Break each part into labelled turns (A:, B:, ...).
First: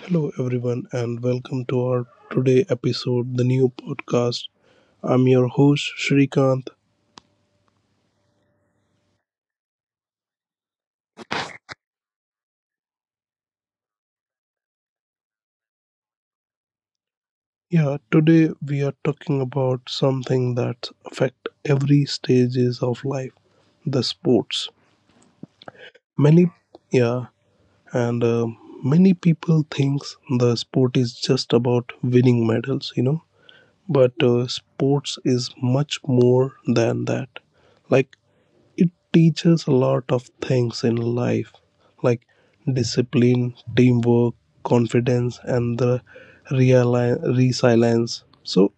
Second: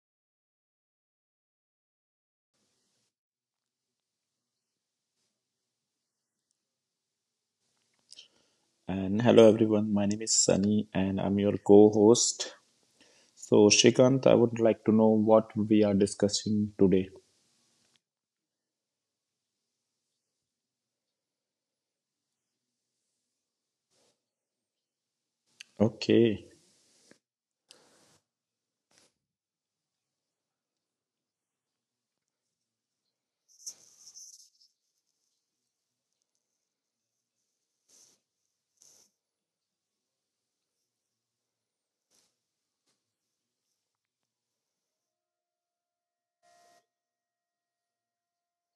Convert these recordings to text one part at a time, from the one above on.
A: Hello, everyone, and welcome to our today episode, the new podcast. I'm your host, Shrikant.
B: And hello everyone, my name is Sunny and I'm your co host. So, Shrikant, I would like to know what we are discussing today.
A: Yeah, today we are talking about something that affect every stages of life, the sports.
B: Okay.
A: Many, yeah, and Many people thinks the sport is just about winning medals. But sports is much more than that. Like It teaches a lot of things in life, like discipline, teamwork, confidence, and the resilience. So,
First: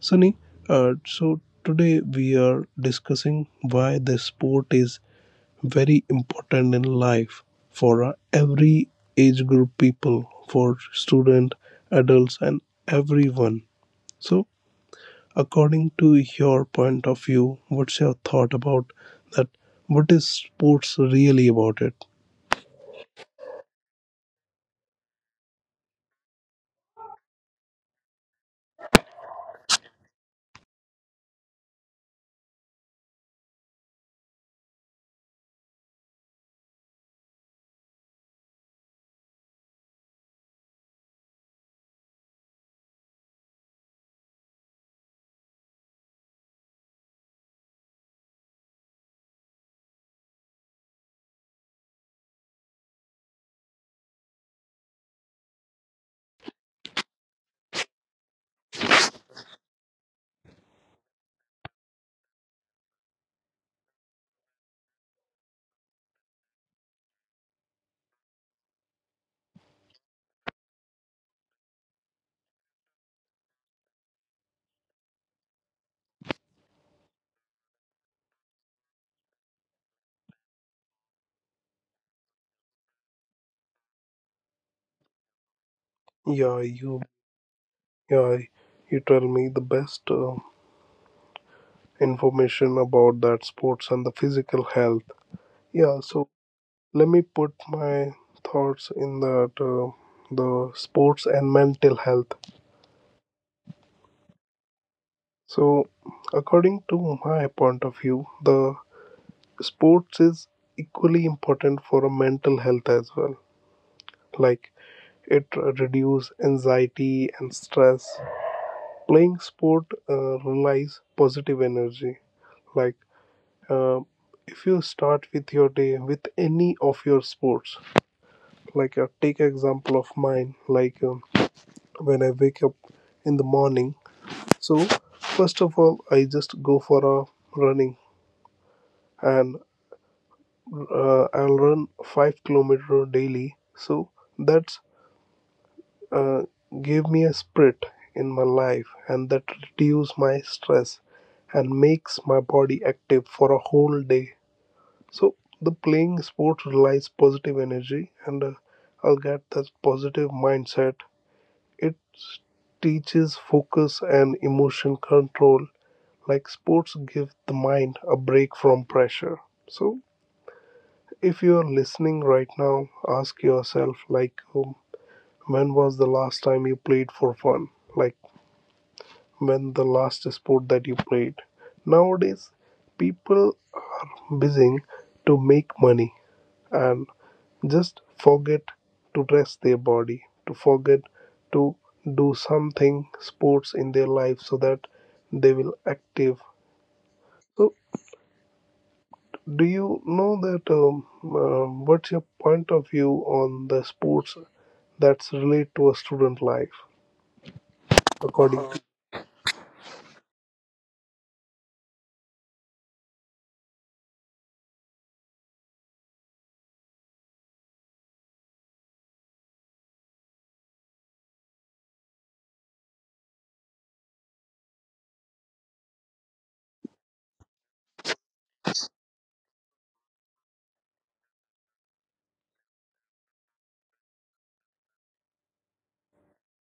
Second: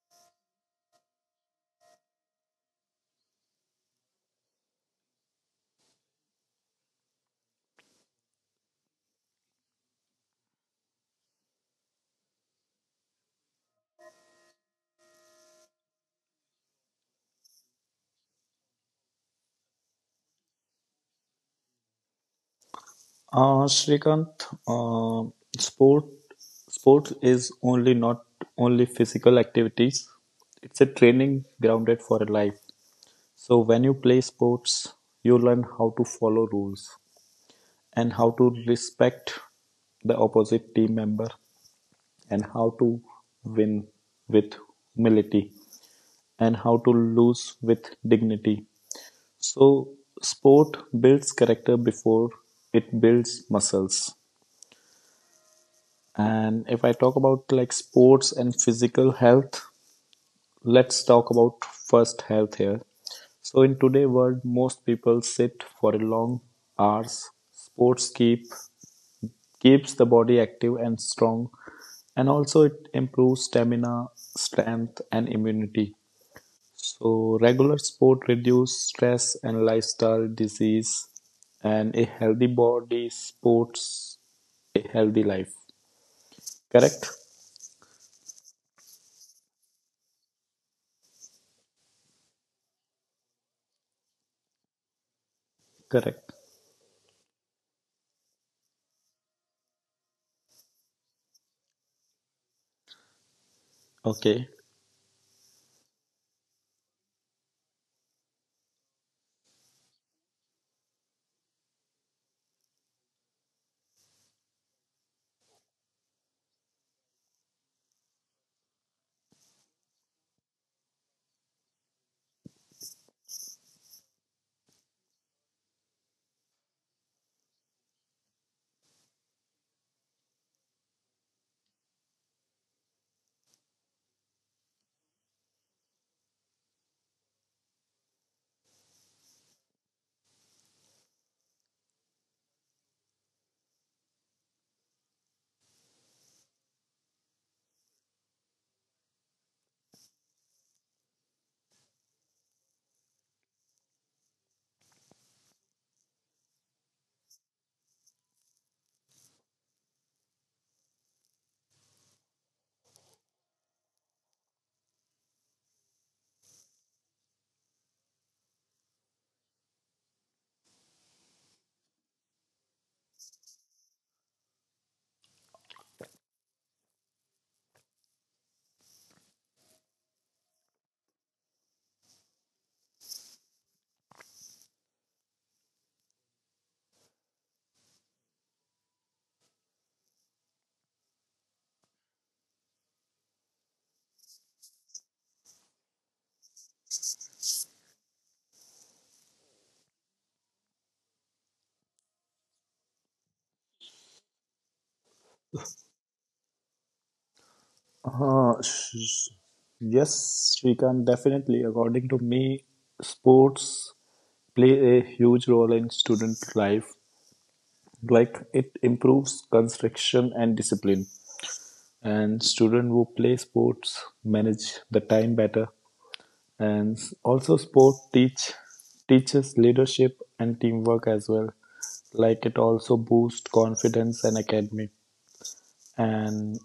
A: Sunny, so today we are discussing why the sport is very important in life for every age group people, for student, adults, and everyone. So, according to your point of view, what's your thought about that? What is sports really about it?
B: Shrikant, uh, sport sport is only not only physical activities. It's a training grounded for a life. So when you play sports, you learn how to follow rules and how to respect the opposite team member and how to win with humility, and how to lose with dignity. So, sport builds character before it builds muscles. And if I talk about like sports and physical health, let's talk about first health here. So, in today's world, most people sit for a long hours. Sports keeps the body active and strong, and also it improves stamina, strength, and immunity. So regular sport reduce stress and lifestyle disease, and a healthy body supports a healthy life.
A: Yeah, you
B: Correct?
A: yeah, you tell me the best information about that sports and the physical health. Yeah, so
B: Correct.
A: let me put my thoughts in that the sports and mental health.
B: Okay.
A: So, according to my point of view, the sports is equally important for a mental health as well. Like It reduces anxiety and stress. Playing sport relies positive energy. Like uh, if you start with your day with any of your sports, like take example of mine. Like when I wake up in the morning, so first of all I just go for a running and I'll run 5 kilometers daily. So that's uh, give me a split in my life, and that reduce my stress and makes my body active for a whole day. So the playing sport relies positive energy, and I'll get that positive mindset. It teaches focus and emotion control, like sports give the mind a break from pressure. So if you are listening right now, ask yourself, like when was the last time you played for fun, like when the last sport that you played. Nowadays, people are busy to make money and just forget to rest their body, to forget to do something sports in their life so that they will active. So, do you know that what's your point of view on the sports that's relate to a student life according
B: Uh,
A: to
B: sh- sh- yes, Shrikant, definitely. According to me, sports play a huge role in student life. Like it improves concentration and discipline. And students who play sports manage the time better. And also sport teaches leadership and teamwork as well. Like it also boosts confidence and academic. And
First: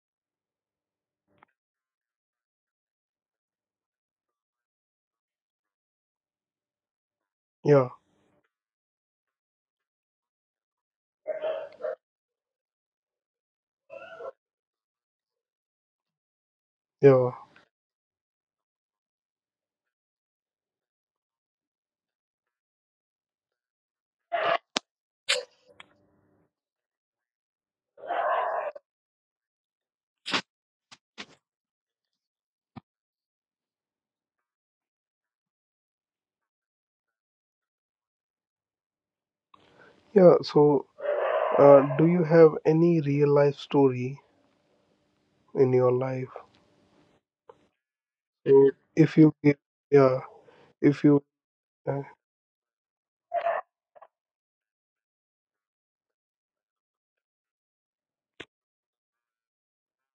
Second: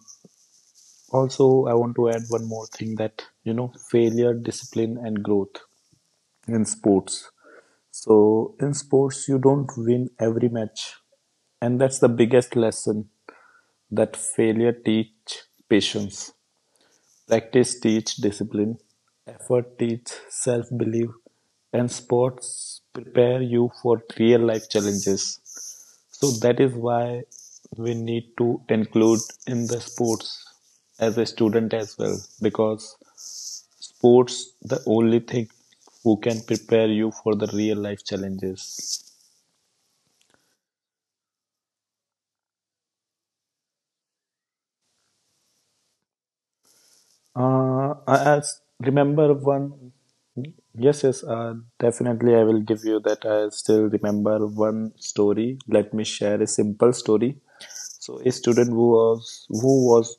B: also I want to add one more thing, that you know failure, discipline and growth in sports.
A: yeah
B: So in sports you don't win every match. And that's the biggest lesson, that failure teach patience.
A: yeah
B: Practice teach, discipline, effort teach, self-belief, and sports prepare you for real-life challenges. So that is why we need to include in the sports as a student as well, because sports the only thing who can prepare you for the real-life challenges.
A: yeah. Do you have any real life story in your life?
B: I
A: So if
B: remember
A: you, give-
B: one.
A: Yeah,
B: Yes,
A: if
B: yes,
A: you, uh,
B: definitely. I will give you that. I still remember one story. Let me share a simple story. So, a student who was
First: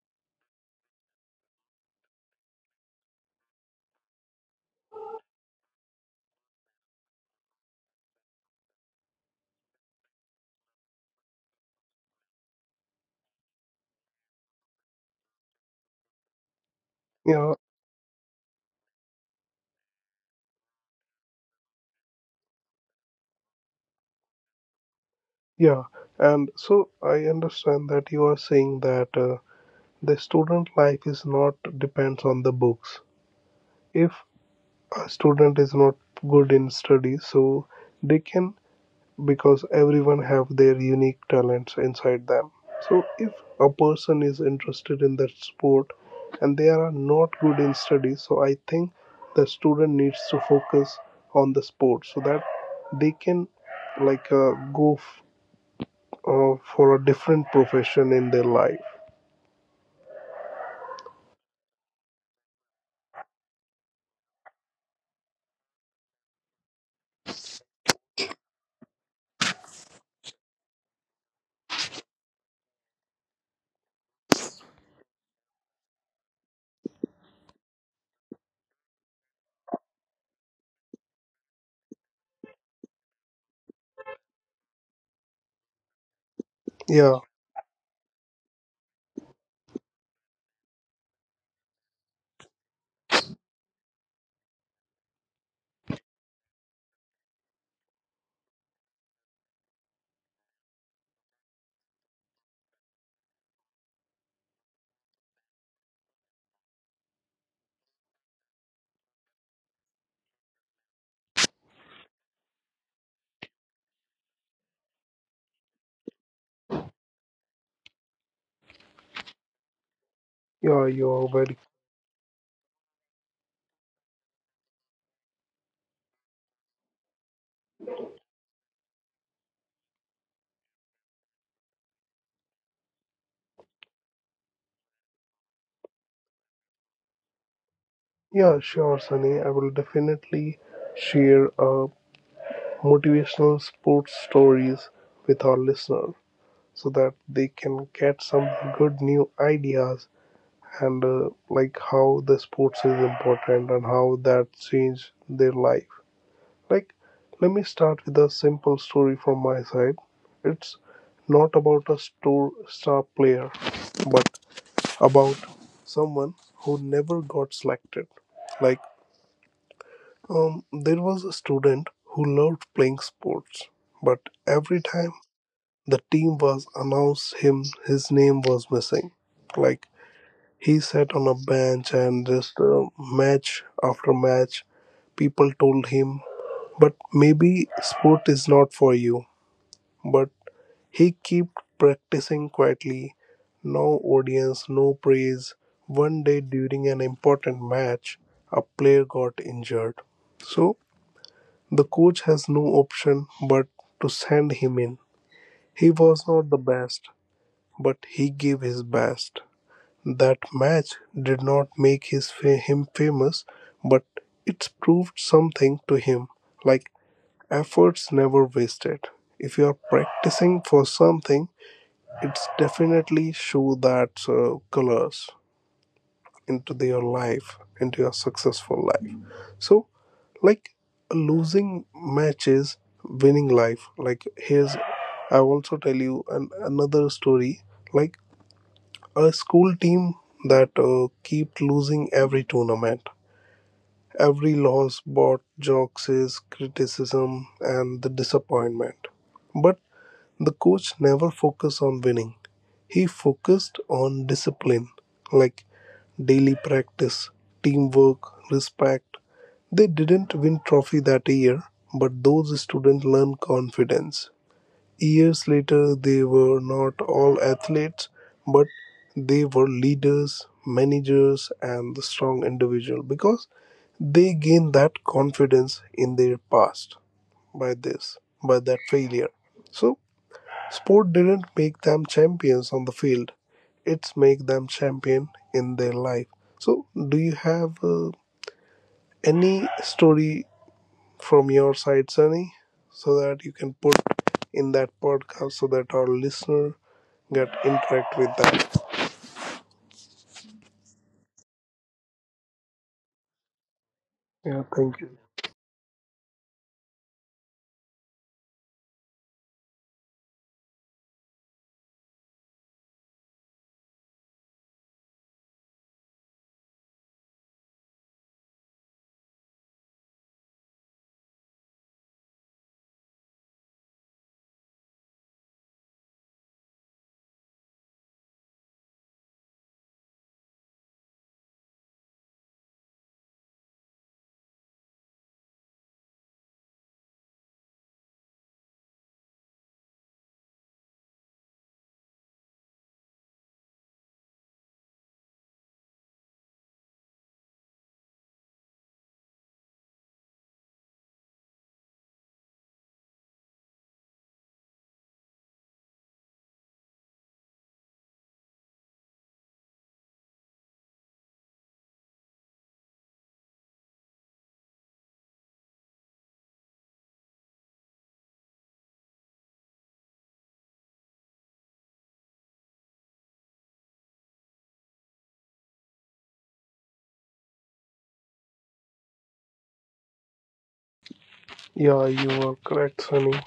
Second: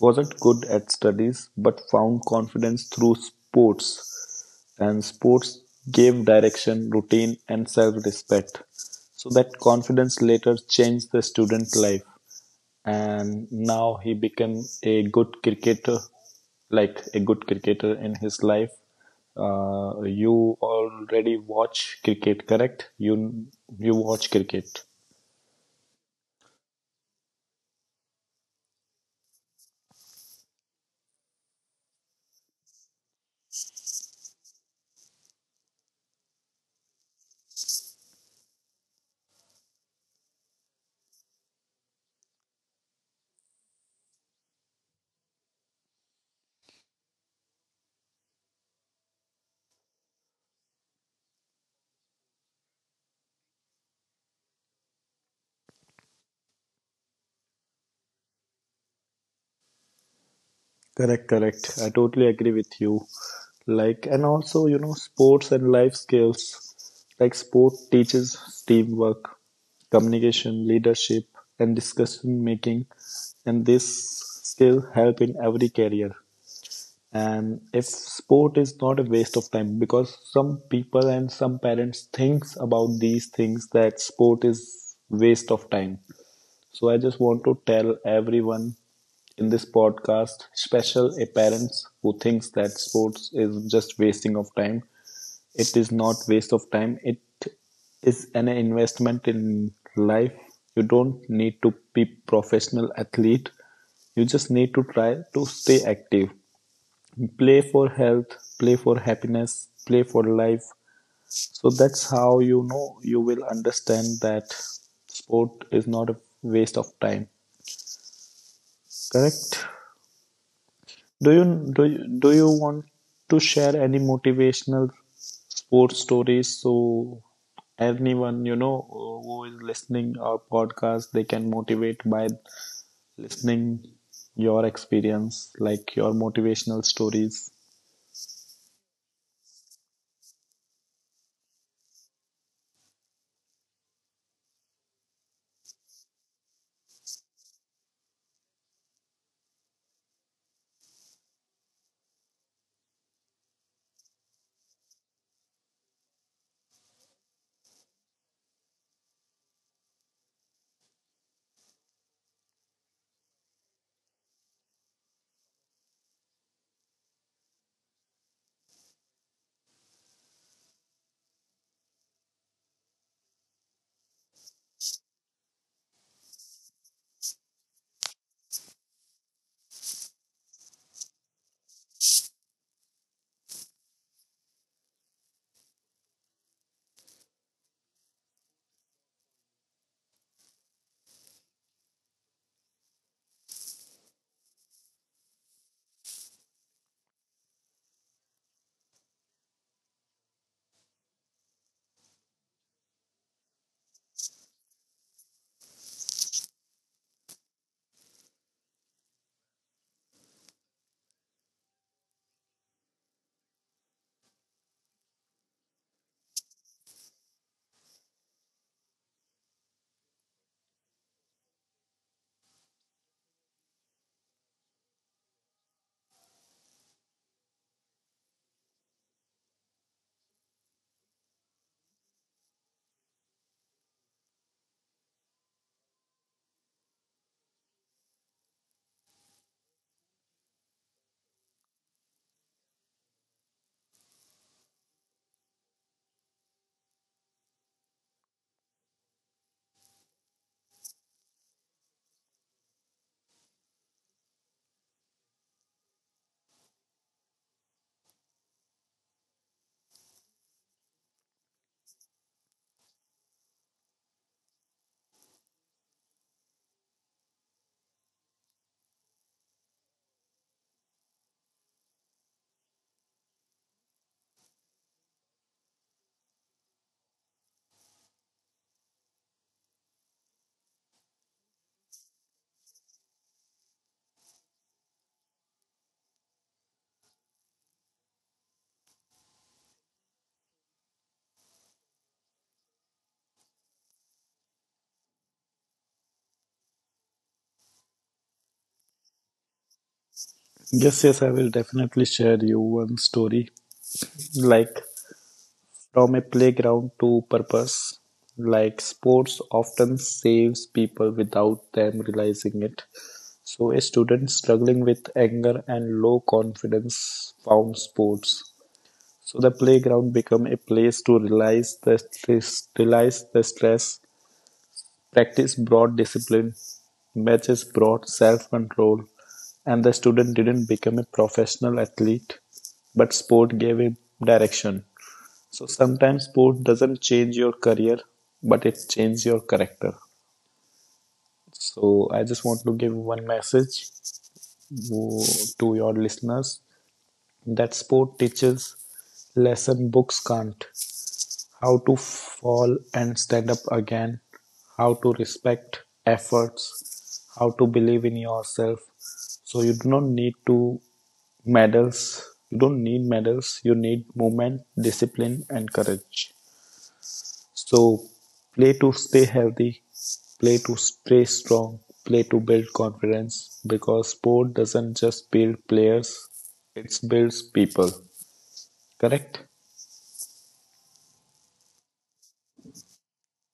B: wasn't good at studies, but found confidence through sports, and sports gave direction, routine, and self-respect. So that confidence later changed the student life, and now he became a good cricketer, like a good
A: yeah,
B: cricketer in his life. You already watch cricket, correct? You watch cricket.
A: yeah, and so I understand that you are saying that the student life is not depends on the books. If a student is not good in studies, so they can, because everyone have their unique talents inside them. So if a person is interested in that sport and they are not good in studies, so I think the student needs to focus on the sport so that they can, like for a different profession in their life.
B: Correct, correct. I totally agree with you. Like, and also, you know, sports and life skills. Like, sport teaches teamwork, communication, leadership, and discussion making. And this skill help in every career. And if sport is not a waste of time, because some people and some parents thinks about these things that sport is waste of time. So I just
A: yeah
B: want to tell everyone in this podcast, special a parents who thinks that sports is just wasting of time. It is not waste of time. It is an investment in life. You don't need to be professional athlete. You just need to try to stay active. Play for health, play for happiness, play for life. So that's how you know you will understand that sport is not a waste of time. Correct.
A: yeah
B: Do
A: you're very
B: you do you, do you want to share any motivational sports stories, so anyone you know who is listening our podcast they can motivate by listening your experience, like your motivational stories.
A: Yeah, sure, Sunny, I will definitely share motivational sports stories with our listeners so that they can get some good new ideas, and like how the sports is important and how that changed their life. Like let me start with a simple story from my side. It's not about a store star player, but about someone who never got selected. Like there was a student who loved playing sports, but every time the team was announced him, his name was missing. Like he sat on a bench, and just match after match people told him, but maybe sport is not for you. But he kept practicing quietly, no audience, no praise. One day during an important match a player got injured. So the coach has no option but to send him in. He was not the best, but he gave his best. That match did not make his him famous, but it's proved something to him, like efforts never wasted. If you are practicing for something, it's definitely show that colors into your life, into your successful life. So, like losing matches, winning life. Like here's, I also tell you another story. Like a school team that kept losing every tournament. Every loss brought jokes, criticism, and the disappointment. But the coach never focused on winning. He focused on discipline, like daily practice, teamwork, respect. They didn't win trophy that year, but those students learned confidence. Years later they were not all athletes, but they were leaders, managers and the strong individual because they gained that confidence in their past by this, by that failure. So sport didn't make them champions on the field. It's make them champion in their life. So do you have any story from your side, Sunny, so that you can put in that podcast so that our listener get interact with that.
B: Yes, yes, I will definitely share you one story,
A: Yeah,
B: like
A: thank you.
B: from a playground to purpose. Like sports often saves people without them realizing it. So a student struggling with anger and low confidence found sports. So the playground became a place to realize the stress, realize the stress. Practice brought discipline. Matches brought self-control, and the student didn't become a professional athlete, but sport gave him direction. So sometimes sport doesn't change your career, but it changes your character. So I just want to give one message to your listeners, that sport teaches lesson books can't: how to fall and stand up again, how to respect efforts, how to believe in yourself. So you do not need to medals. You don't need medals. You need movement, discipline, and courage. So play to stay healthy, play to stay strong, play to build confidence, because sport doesn't just build players, it builds people. Correct?
A: Yeah, you are correct, Sunny.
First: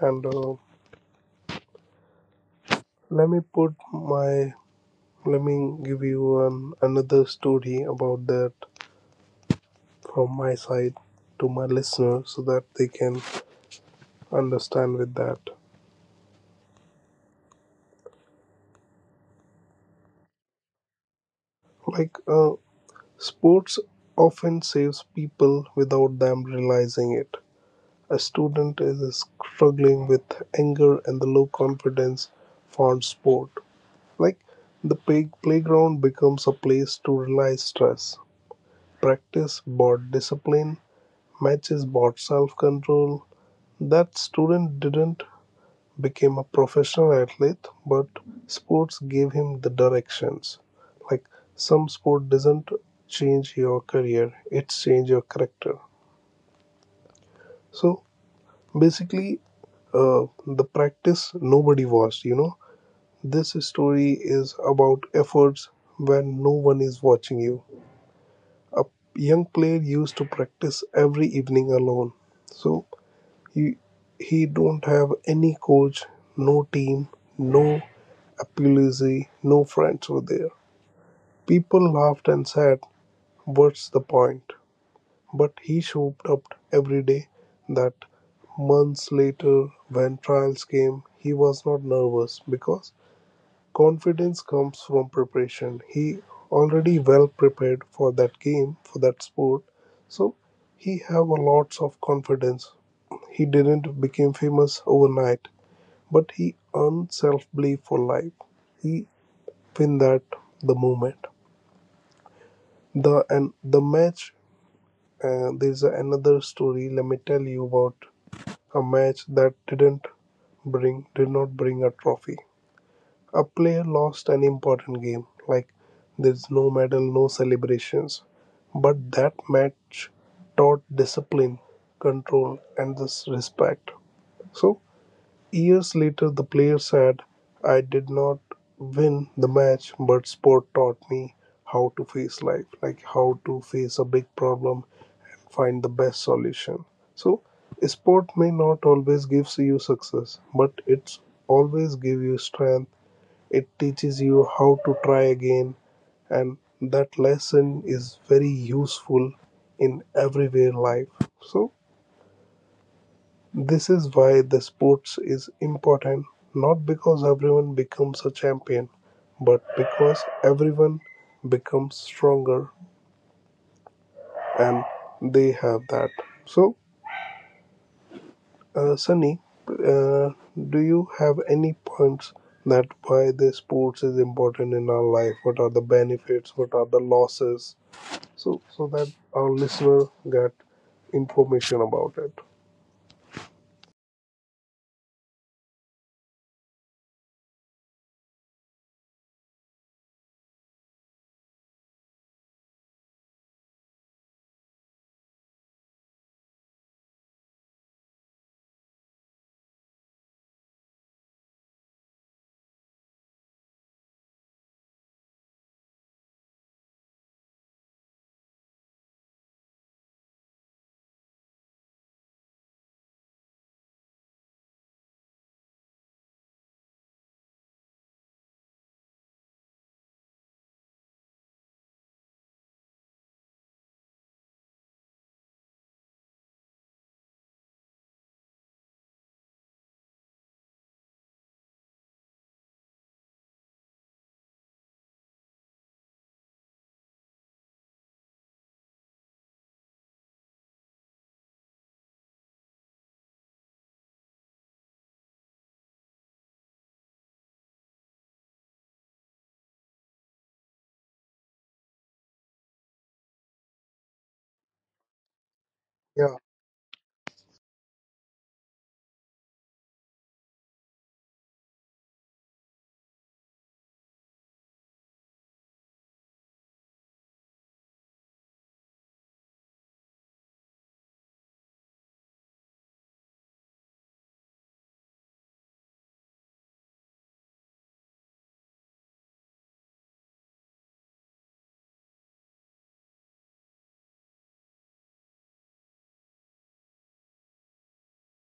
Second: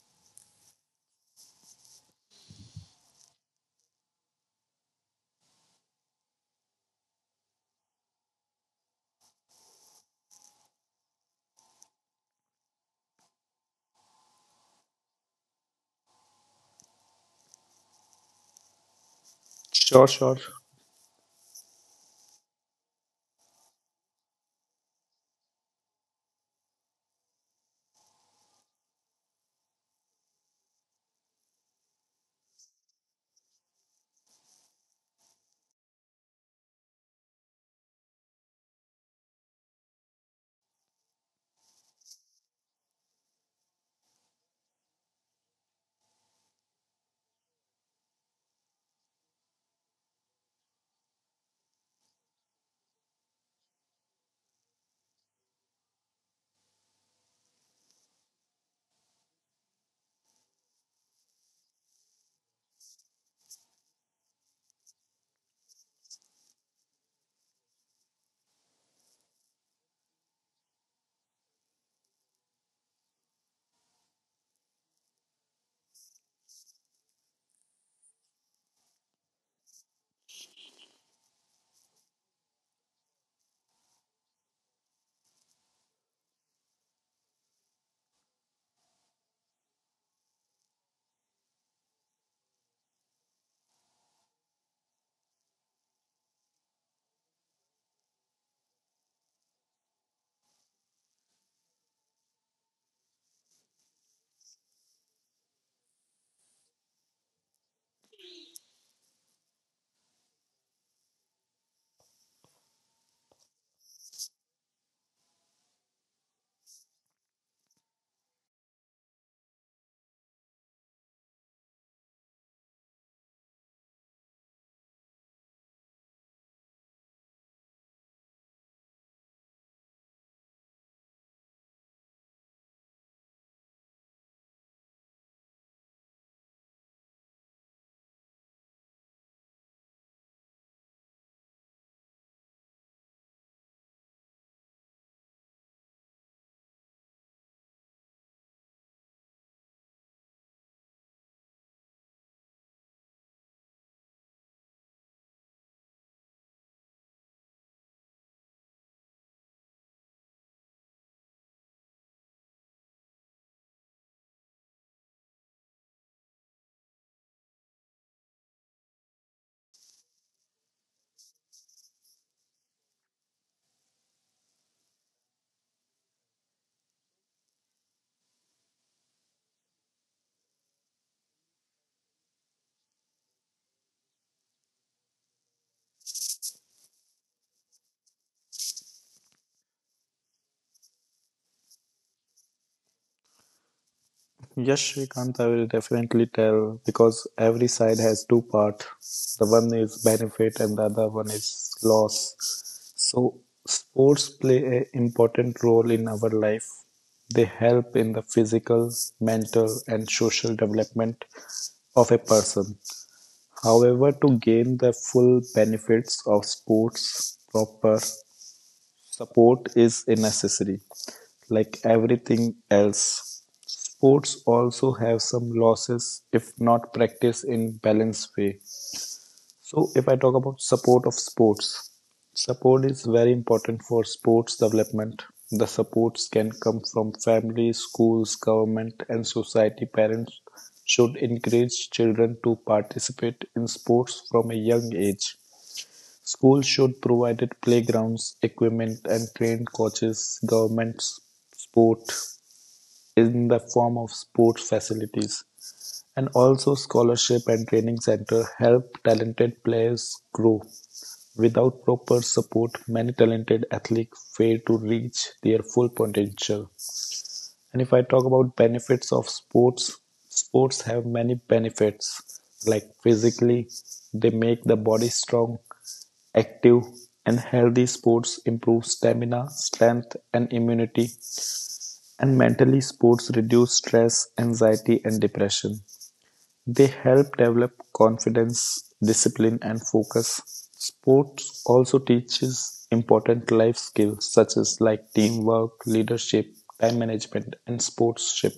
A: And let me put my let me give you another story about that from my side to my listener so that they can understand with that.
B: Sure, sure.
A: Like sports often saves people without them realizing it. A student is struggling with anger and the low confidence found sport. Like the playground becomes a place to release stress. Practice brought discipline, matches brought self control. That student didn't become a professional athlete, but sports gave him the directions. Like some sport doesn't change your career, it changes your character. So basically, the practice nobody watched. This story is about efforts when no one is watching you. A young player used to practice every evening alone. So he, he don't have any coach, no team, no apology, no friends were there. People laughed and said, "What's the point?" But he showed up every day. That months later when trials came, he was not nervous because confidence comes from preparation. He already well prepared for that game, for that sport, so he have a lots of confidence. He didn't become famous overnight, but he earned self belief for life. He win that the moment, the and the match. Uh, there's another story, let me tell you about. A match that did not bring a trophy. A player lost an important game, like there's no medal, no celebrations. But that match taught discipline, control, and this respect. So years later, the player said, "I did not win the match, but sport taught me how to face life, like how to face a big problem, find the best solution. So, sport may not always give you success, but it's always give you strength. It teaches you how to try again, and that lesson is very useful in everyday life. So, this is why the sports is important, not because everyone becomes a champion, but because everyone becomes stronger and they have that. So, uh, Sunny, uh, do you have any points that why the sports is important in our life? What are the benefits? What are the losses? So so that our listener get information about it.
B: Yes, Shrikant, I will definitely tell because every side has two part. The one is benefit and the other one is loss. So sports play an important role in our life. They help in the physical, mental and social development of a person. However, to gain the full benefits of sports, proper support is a necessary, like everything else. Sports also have some losses if not practiced in balanced way. So if I talk about support of sports, support is very important for sports development. The supports can come from family, schools, government, and society. Parents should encourage children to participate in sports from a young age. Schools should provide playgrounds, equipment and trained coaches, government support in the form of sports facilities, and also scholarship and training center help talented players grow. Without proper support, many talented athletes fail to reach their full
A: Yeah,
B: potential. And if I talk about benefits of sports, sports have many benefits. Like physically, they make the body strong, active, and healthy. Sports improve stamina, strength, and immunity. And mentally, sports reduce stress, anxiety, and depression. They help develop confidence, discipline and focus. Sports also teaches important life skills such as like teamwork, leadership, time management and sportsmanship.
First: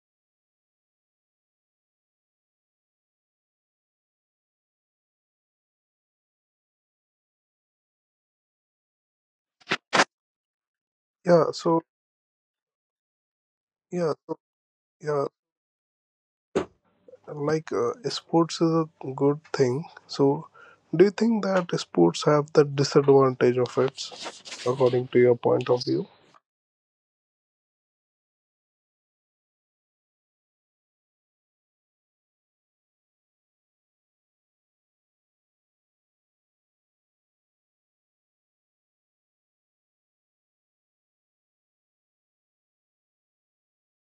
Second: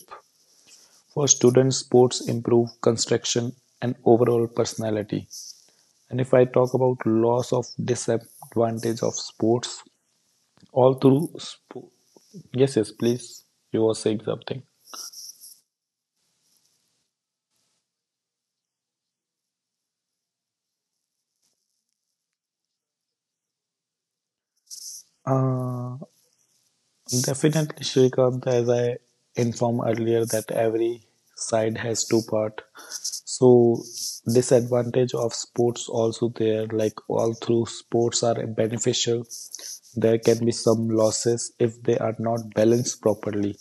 B: For students, sports improve construction and overall personality. And if I talk about loss of disadvantage of sports, all through
A: yeah.
B: sport. Yes, yes, please. You were
A: Yeah,
B: saying
A: so,
B: something.
A: yeah. Like sports is a good thing. So do you think that sports have the disadvantage of it, according to your point of view?
B: Uh, Definitely, Shrikant, as I informed earlier, that every side has two part. So disadvantage of sports also there, like all through sports are beneficial. There can be some losses if they are not balanced properly.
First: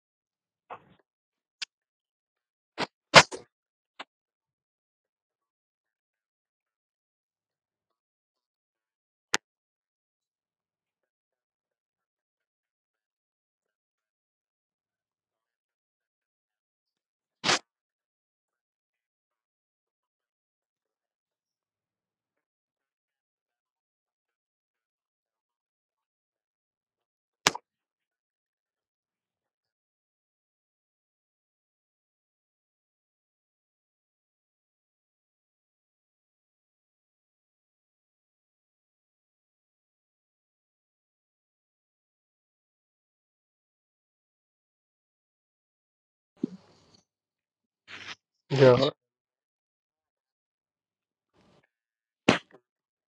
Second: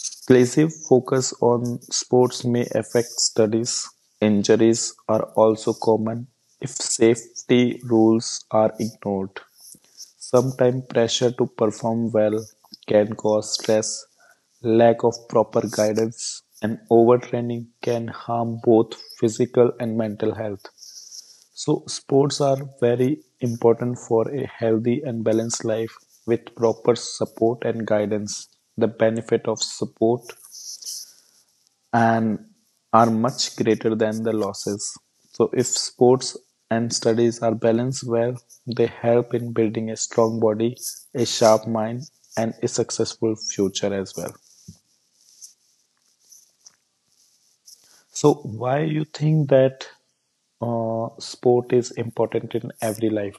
B: Exclusive focus on sports may affect studies. Injuries are also common if safety rules are ignored. Sometimes pressure to perform well can cause stress, lack of proper guidance, and overtraining can harm both physical and mental health. So, sports are very important for a healthy and balanced life with proper support and guidance. The benefit of support and are much greater than the losses. So, if sports and studies are balanced well, they help in building a strong body, a sharp mind, and a successful future as well. So, why you
A: Yeah.
B: think that sport is important in every life?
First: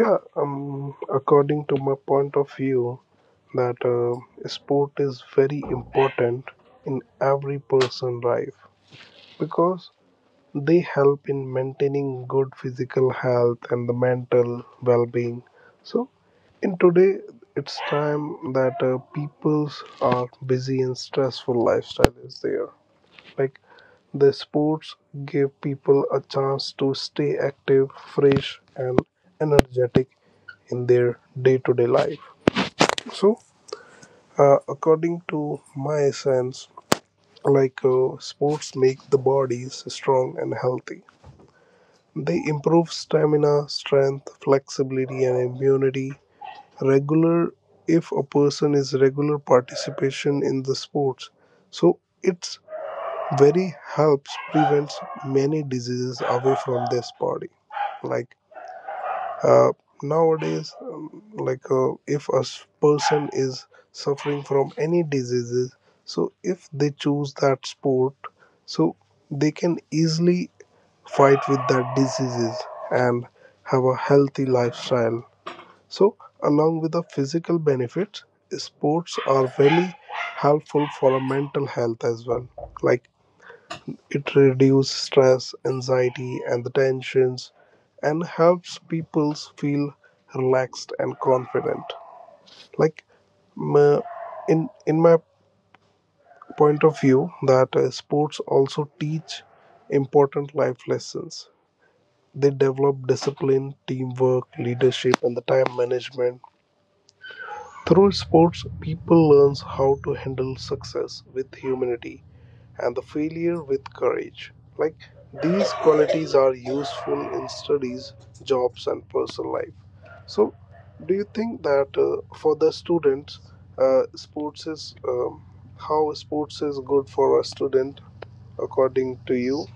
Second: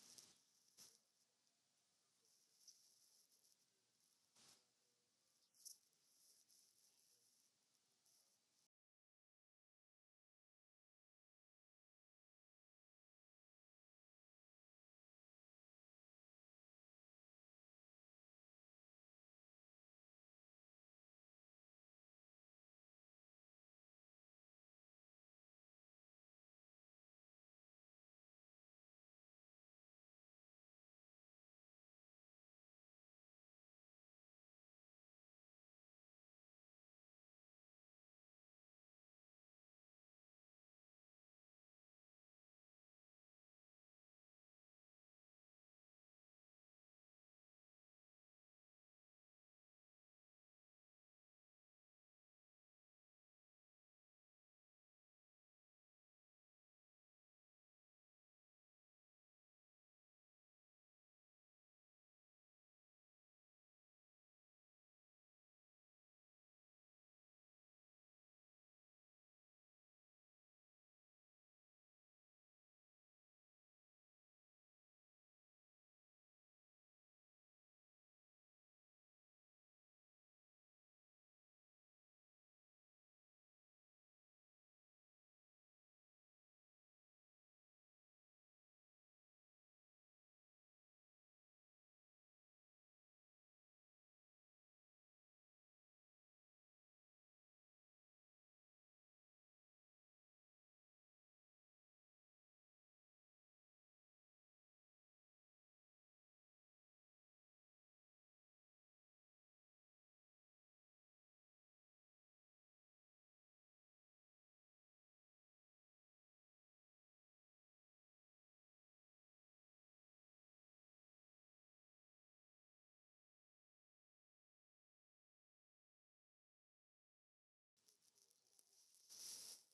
A: Yeah, according to my point of view, that sport is very important in every person life because they help in maintaining good physical health and the mental well-being. So, in today, it's time that people's are busy and stressful lifestyle is there. Like the sports give people a chance to stay active, fresh, and energetic in their day-to-day life. So according to my sense, like sports make the bodies strong and healthy. They improve stamina, strength, flexibility and immunity. Regular, if a person is regular participation in the sports, so it's very helps prevents many diseases away from this body. Like uh, nowadays, if a person is suffering from any diseases, so if they choose that sport, so they can easily fight with that diseases and have a healthy lifestyle. So along with the physical benefits, sports are very helpful for a mental health as well. Like it reduces stress, anxiety, and the tensions, and helps people feel relaxed and confident. Like m- in my point of view that sports also teach important life lessons. They develop discipline, teamwork, leadership and the time management. Through sports, people learns how to handle success with humanity and the failure with courage. Like these qualities are useful in studies, jobs, and personal life. So, do you think that for the students, sports is how sports is good for a student according to you?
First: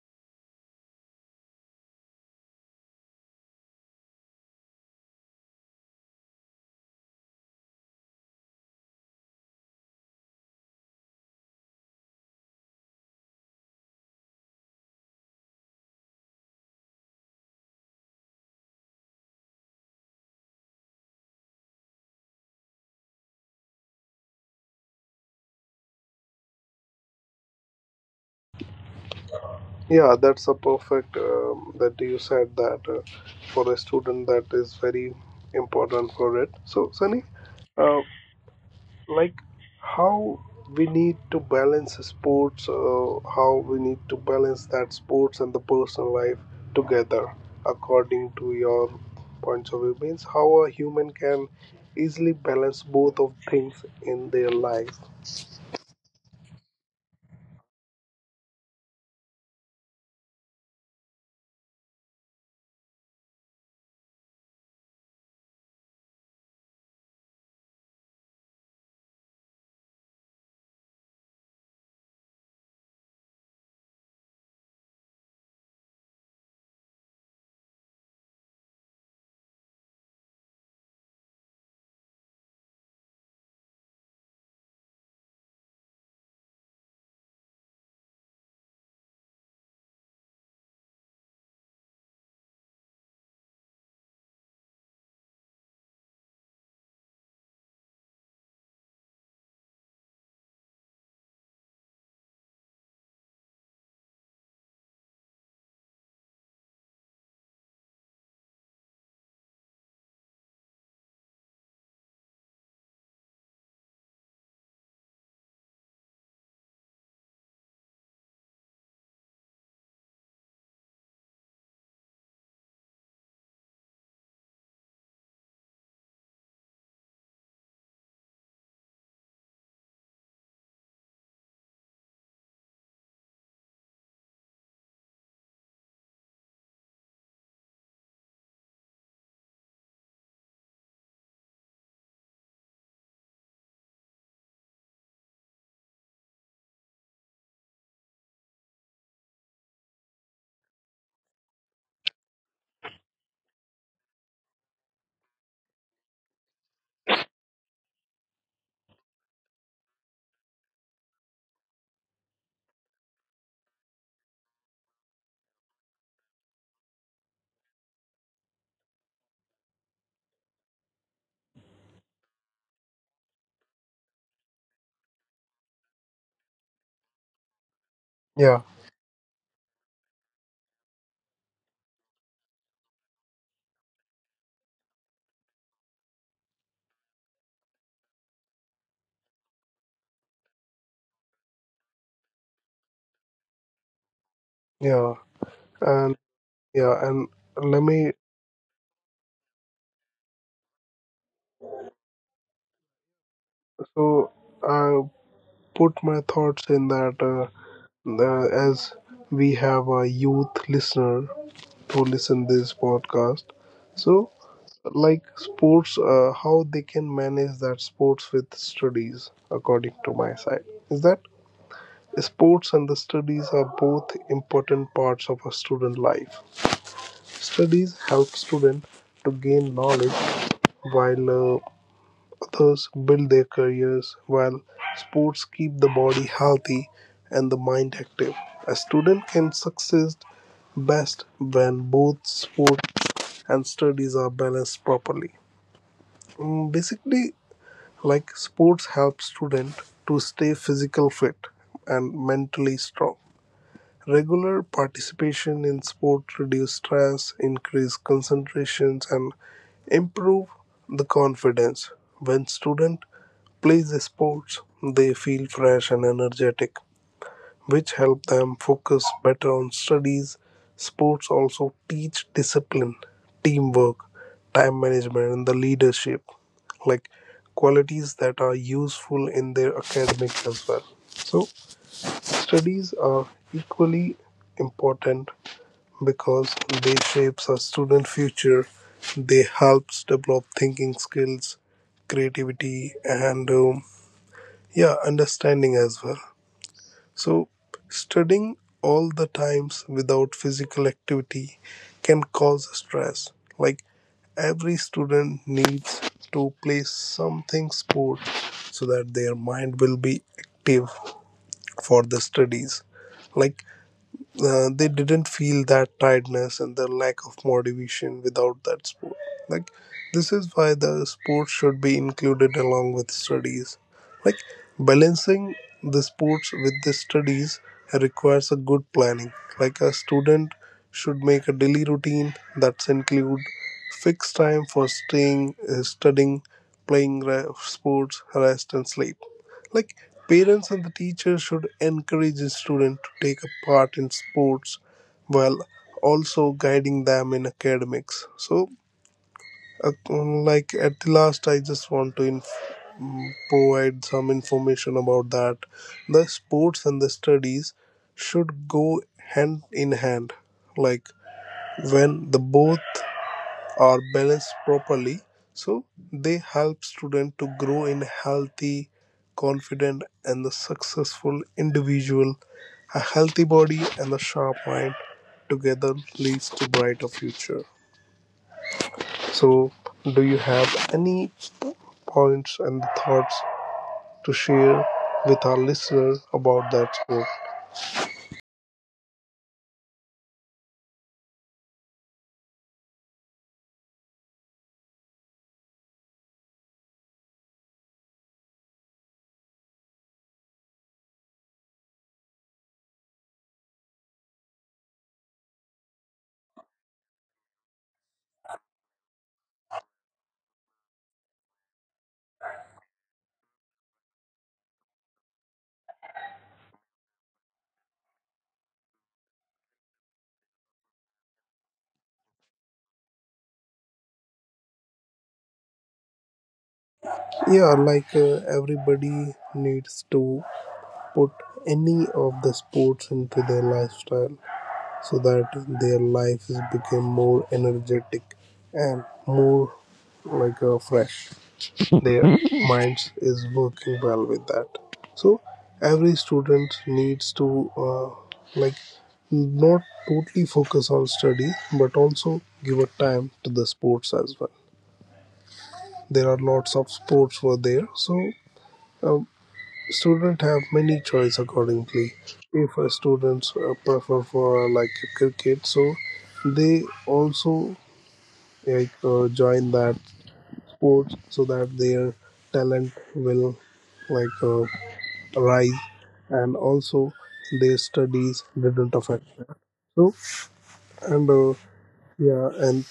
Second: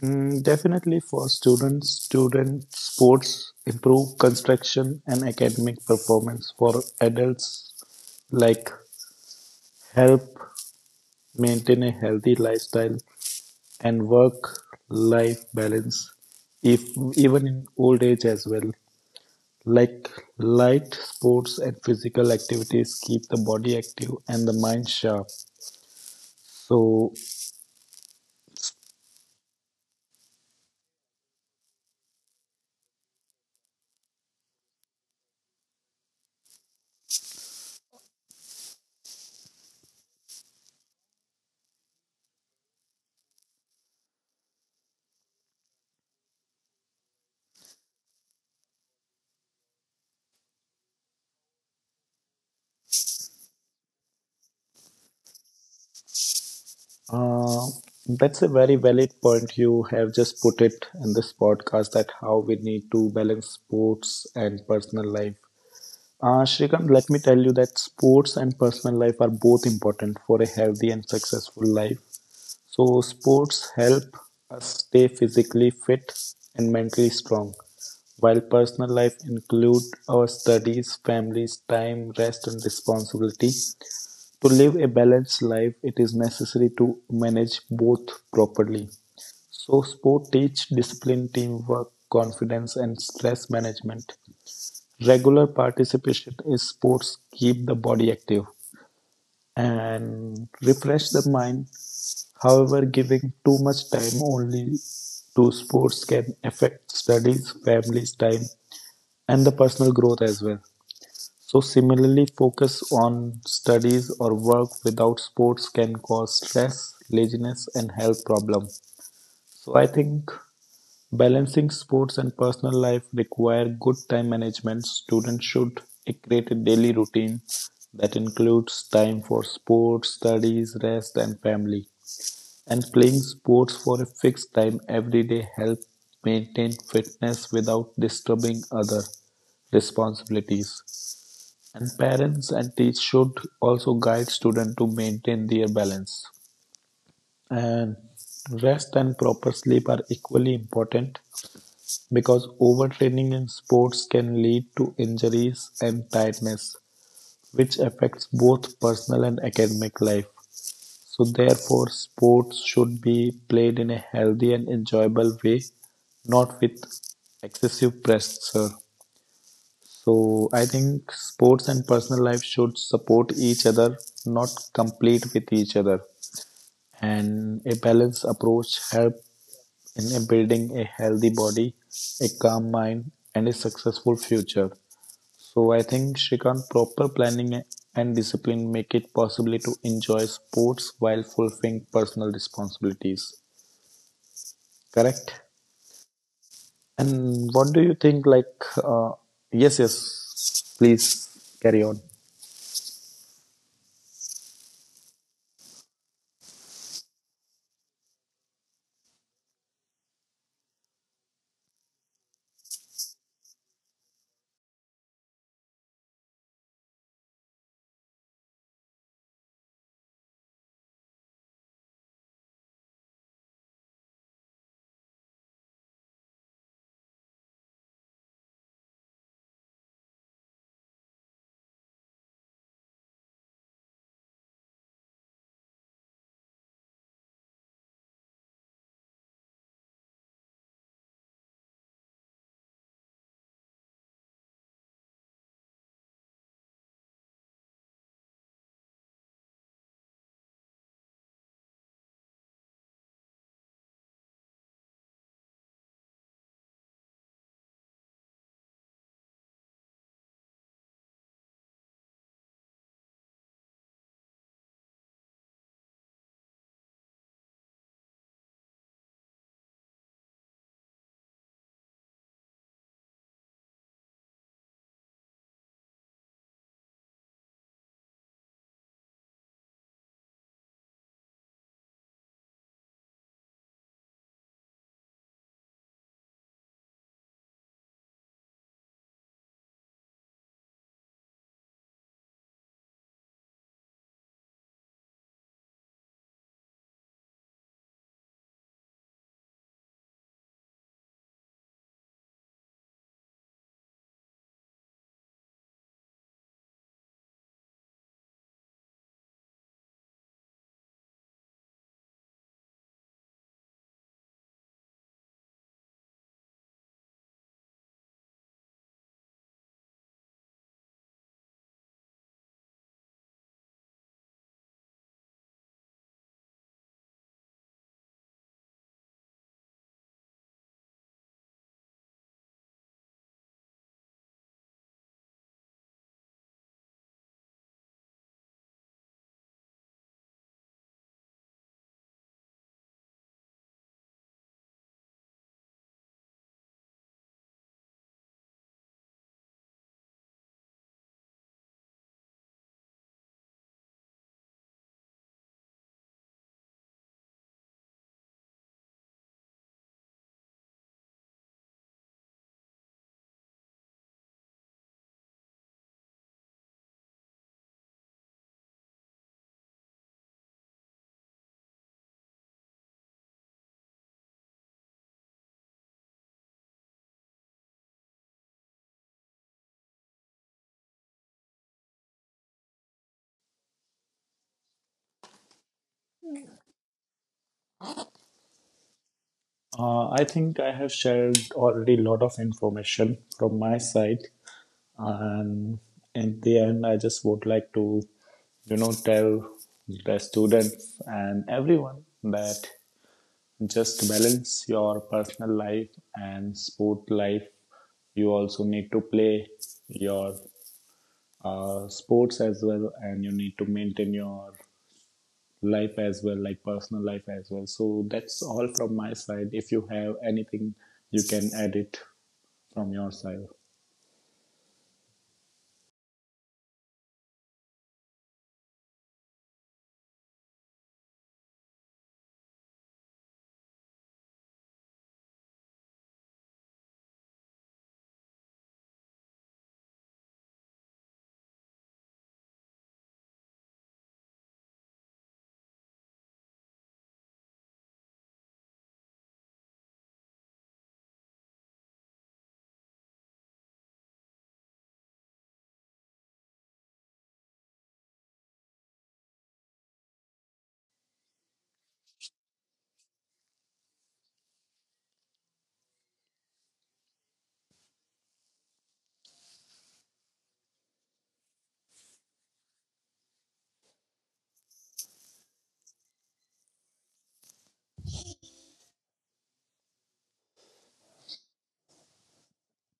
B: Mm, definitely for students, student sports improve construction and academic performance. For adults, like help maintain a healthy lifestyle and work life balance, if even in old age as well, like light sports and physical activities keep the body active and the mind sharp. So
A: Yeah, that's a perfect that you said that for a student that is very important for it. So, Sunny, uh, like how we need to balance sports, how we need to balance that sports and the personal life together, according to your points of view, means how a human can easily balance both of things in their life.
B: uh, that's a very valid point you have just put it in this podcast, that how we need to balance sports and personal life. Shrikant, let me tell you that sports and personal life are both important for a healthy and successful life. So sports help us stay physically fit and mentally strong, while personal life include our studies, families, time, rest and responsibility. To live a balanced life, it is necessary to manage both properly. So sport teach discipline, teamwork, confidence and stress management. Regular participation in sports keep the body active and refresh the mind. However, giving too much time only to sports can affect studies, family's time, and the personal growth as well. So, similarly, focus on studies or work without sports can cause stress, laziness, and health problems. So, I think balancing sports and personal life require good time management. Students should create a daily routine that includes time for sports, studies, rest, and family. And playing sports for a fixed time every day helps maintain fitness without disturbing other responsibilities. And parents and teachers should also guide students to maintain their balance. And rest and proper sleep are equally important because overtraining in sports can lead to injuries and tiredness, which affects both personal and academic life. So therefore sports should be played in a healthy and enjoyable way, not with excessive pressure. So I think sports and personal life should support each other, not compete with each other.
A: Yeah,
B: And a balanced approach help in building a healthy body, a calm mind, and a successful future. So I think Shrikant, proper planning and discipline make it possible to enjoy sports while fulfilling personal responsibilities.
A: yeah, and
B: Correct?
A: yeah, and let me
B: And what do you think? Like, uh, yes, yes, please carry on.
A: so I put my thoughts in that, as we have a youth listener who listen this podcast, so like sports, how they can manage that sports with studies according to my side is that sports and the studies are both important parts of a student life. Studies help student to gain knowledge, while others build their careers, while sports keep the body healthy and the mind active. A student can succeed best when both sports and studies are balanced properly. Basically, like sports help students to stay physical fit and mentally strong. Regular participation in sport reduce stress, increase concentrations, and improve the confidence. When student plays sports, they feel fresh and energetic, which help them focus better on studies. Sports also teach discipline, teamwork, time management, and the leadership, like qualities that are useful in their academics as well. So, studies are equally important because they shapes a student future. They helps develop thinking skills, creativity, and yeah, understanding as well. So, studying all the times without physical activity can cause stress. Like every student needs to play something sport so that their mind will be active for the studies. Like, they didn't feel that tiredness and the lack of motivation without that sport. Like, this is why the sport should be included along with studies. Like, balancing the sports with the studies requires a good planning. Like, a student should make a daily routine that's include fixed time for studying, playing sports, rest, and sleep, like parents and the teachers should encourage the student to take a part in sports while also guiding them in academics, so uh, like at the last I just want to provide some information about that the sports and the studies should go hand in hand. Like when the both are balanced properly, so they help student to grow in healthy, confident and the successful individual. A healthy body and a sharp mind together leads to brighter future. So do you have any points and thoughts to share with our listeners about that sport?
B: I think I have shared already a lot of information from my side, and in the end, I just would like to, you know, tell the students and everyone that just balance your personal life and sport life. You also need to play your sports as well, and you need to maintain your life as well, like personal life as well. So that's all from my side. If you have anything you can add it from your side.
A: Yeah, like, everybody needs to put any of the sports into their lifestyle so that their life is become more energetic and more like, fresh, their minds is working well with that. So every student needs to uh, like not totally focus on study but also give a time to the sports as well. There are lots of sports were there. Uh, Students have many choice accordingly. If a students prefer for like cricket, so they also join that sport so that their talent will like uh, rise, and also their studies didn't affect them. So and uh, yeah, and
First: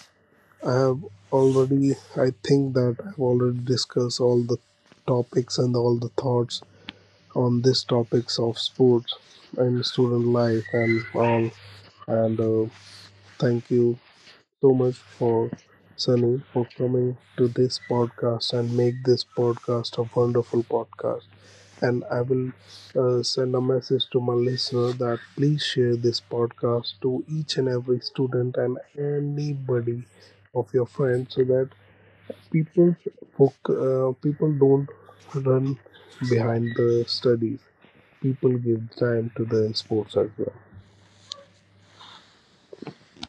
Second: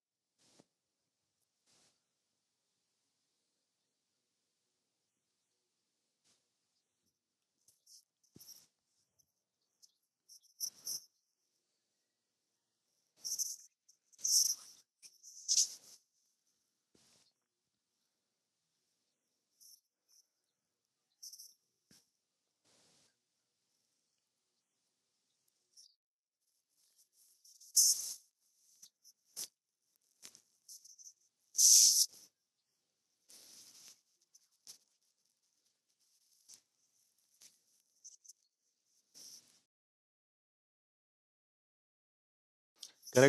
A: I have already I think that I've already discussed all the topics and all the thoughts on these topics of sports and student life and all. And Thank you so much for Sunny for coming to this podcast and make this podcast a wonderful podcast. And I will send a message to my listener that please share this podcast to each and every student and anybody of your friends so that people people don't run behind the studies, people give time to the sports as well.
B: Correct,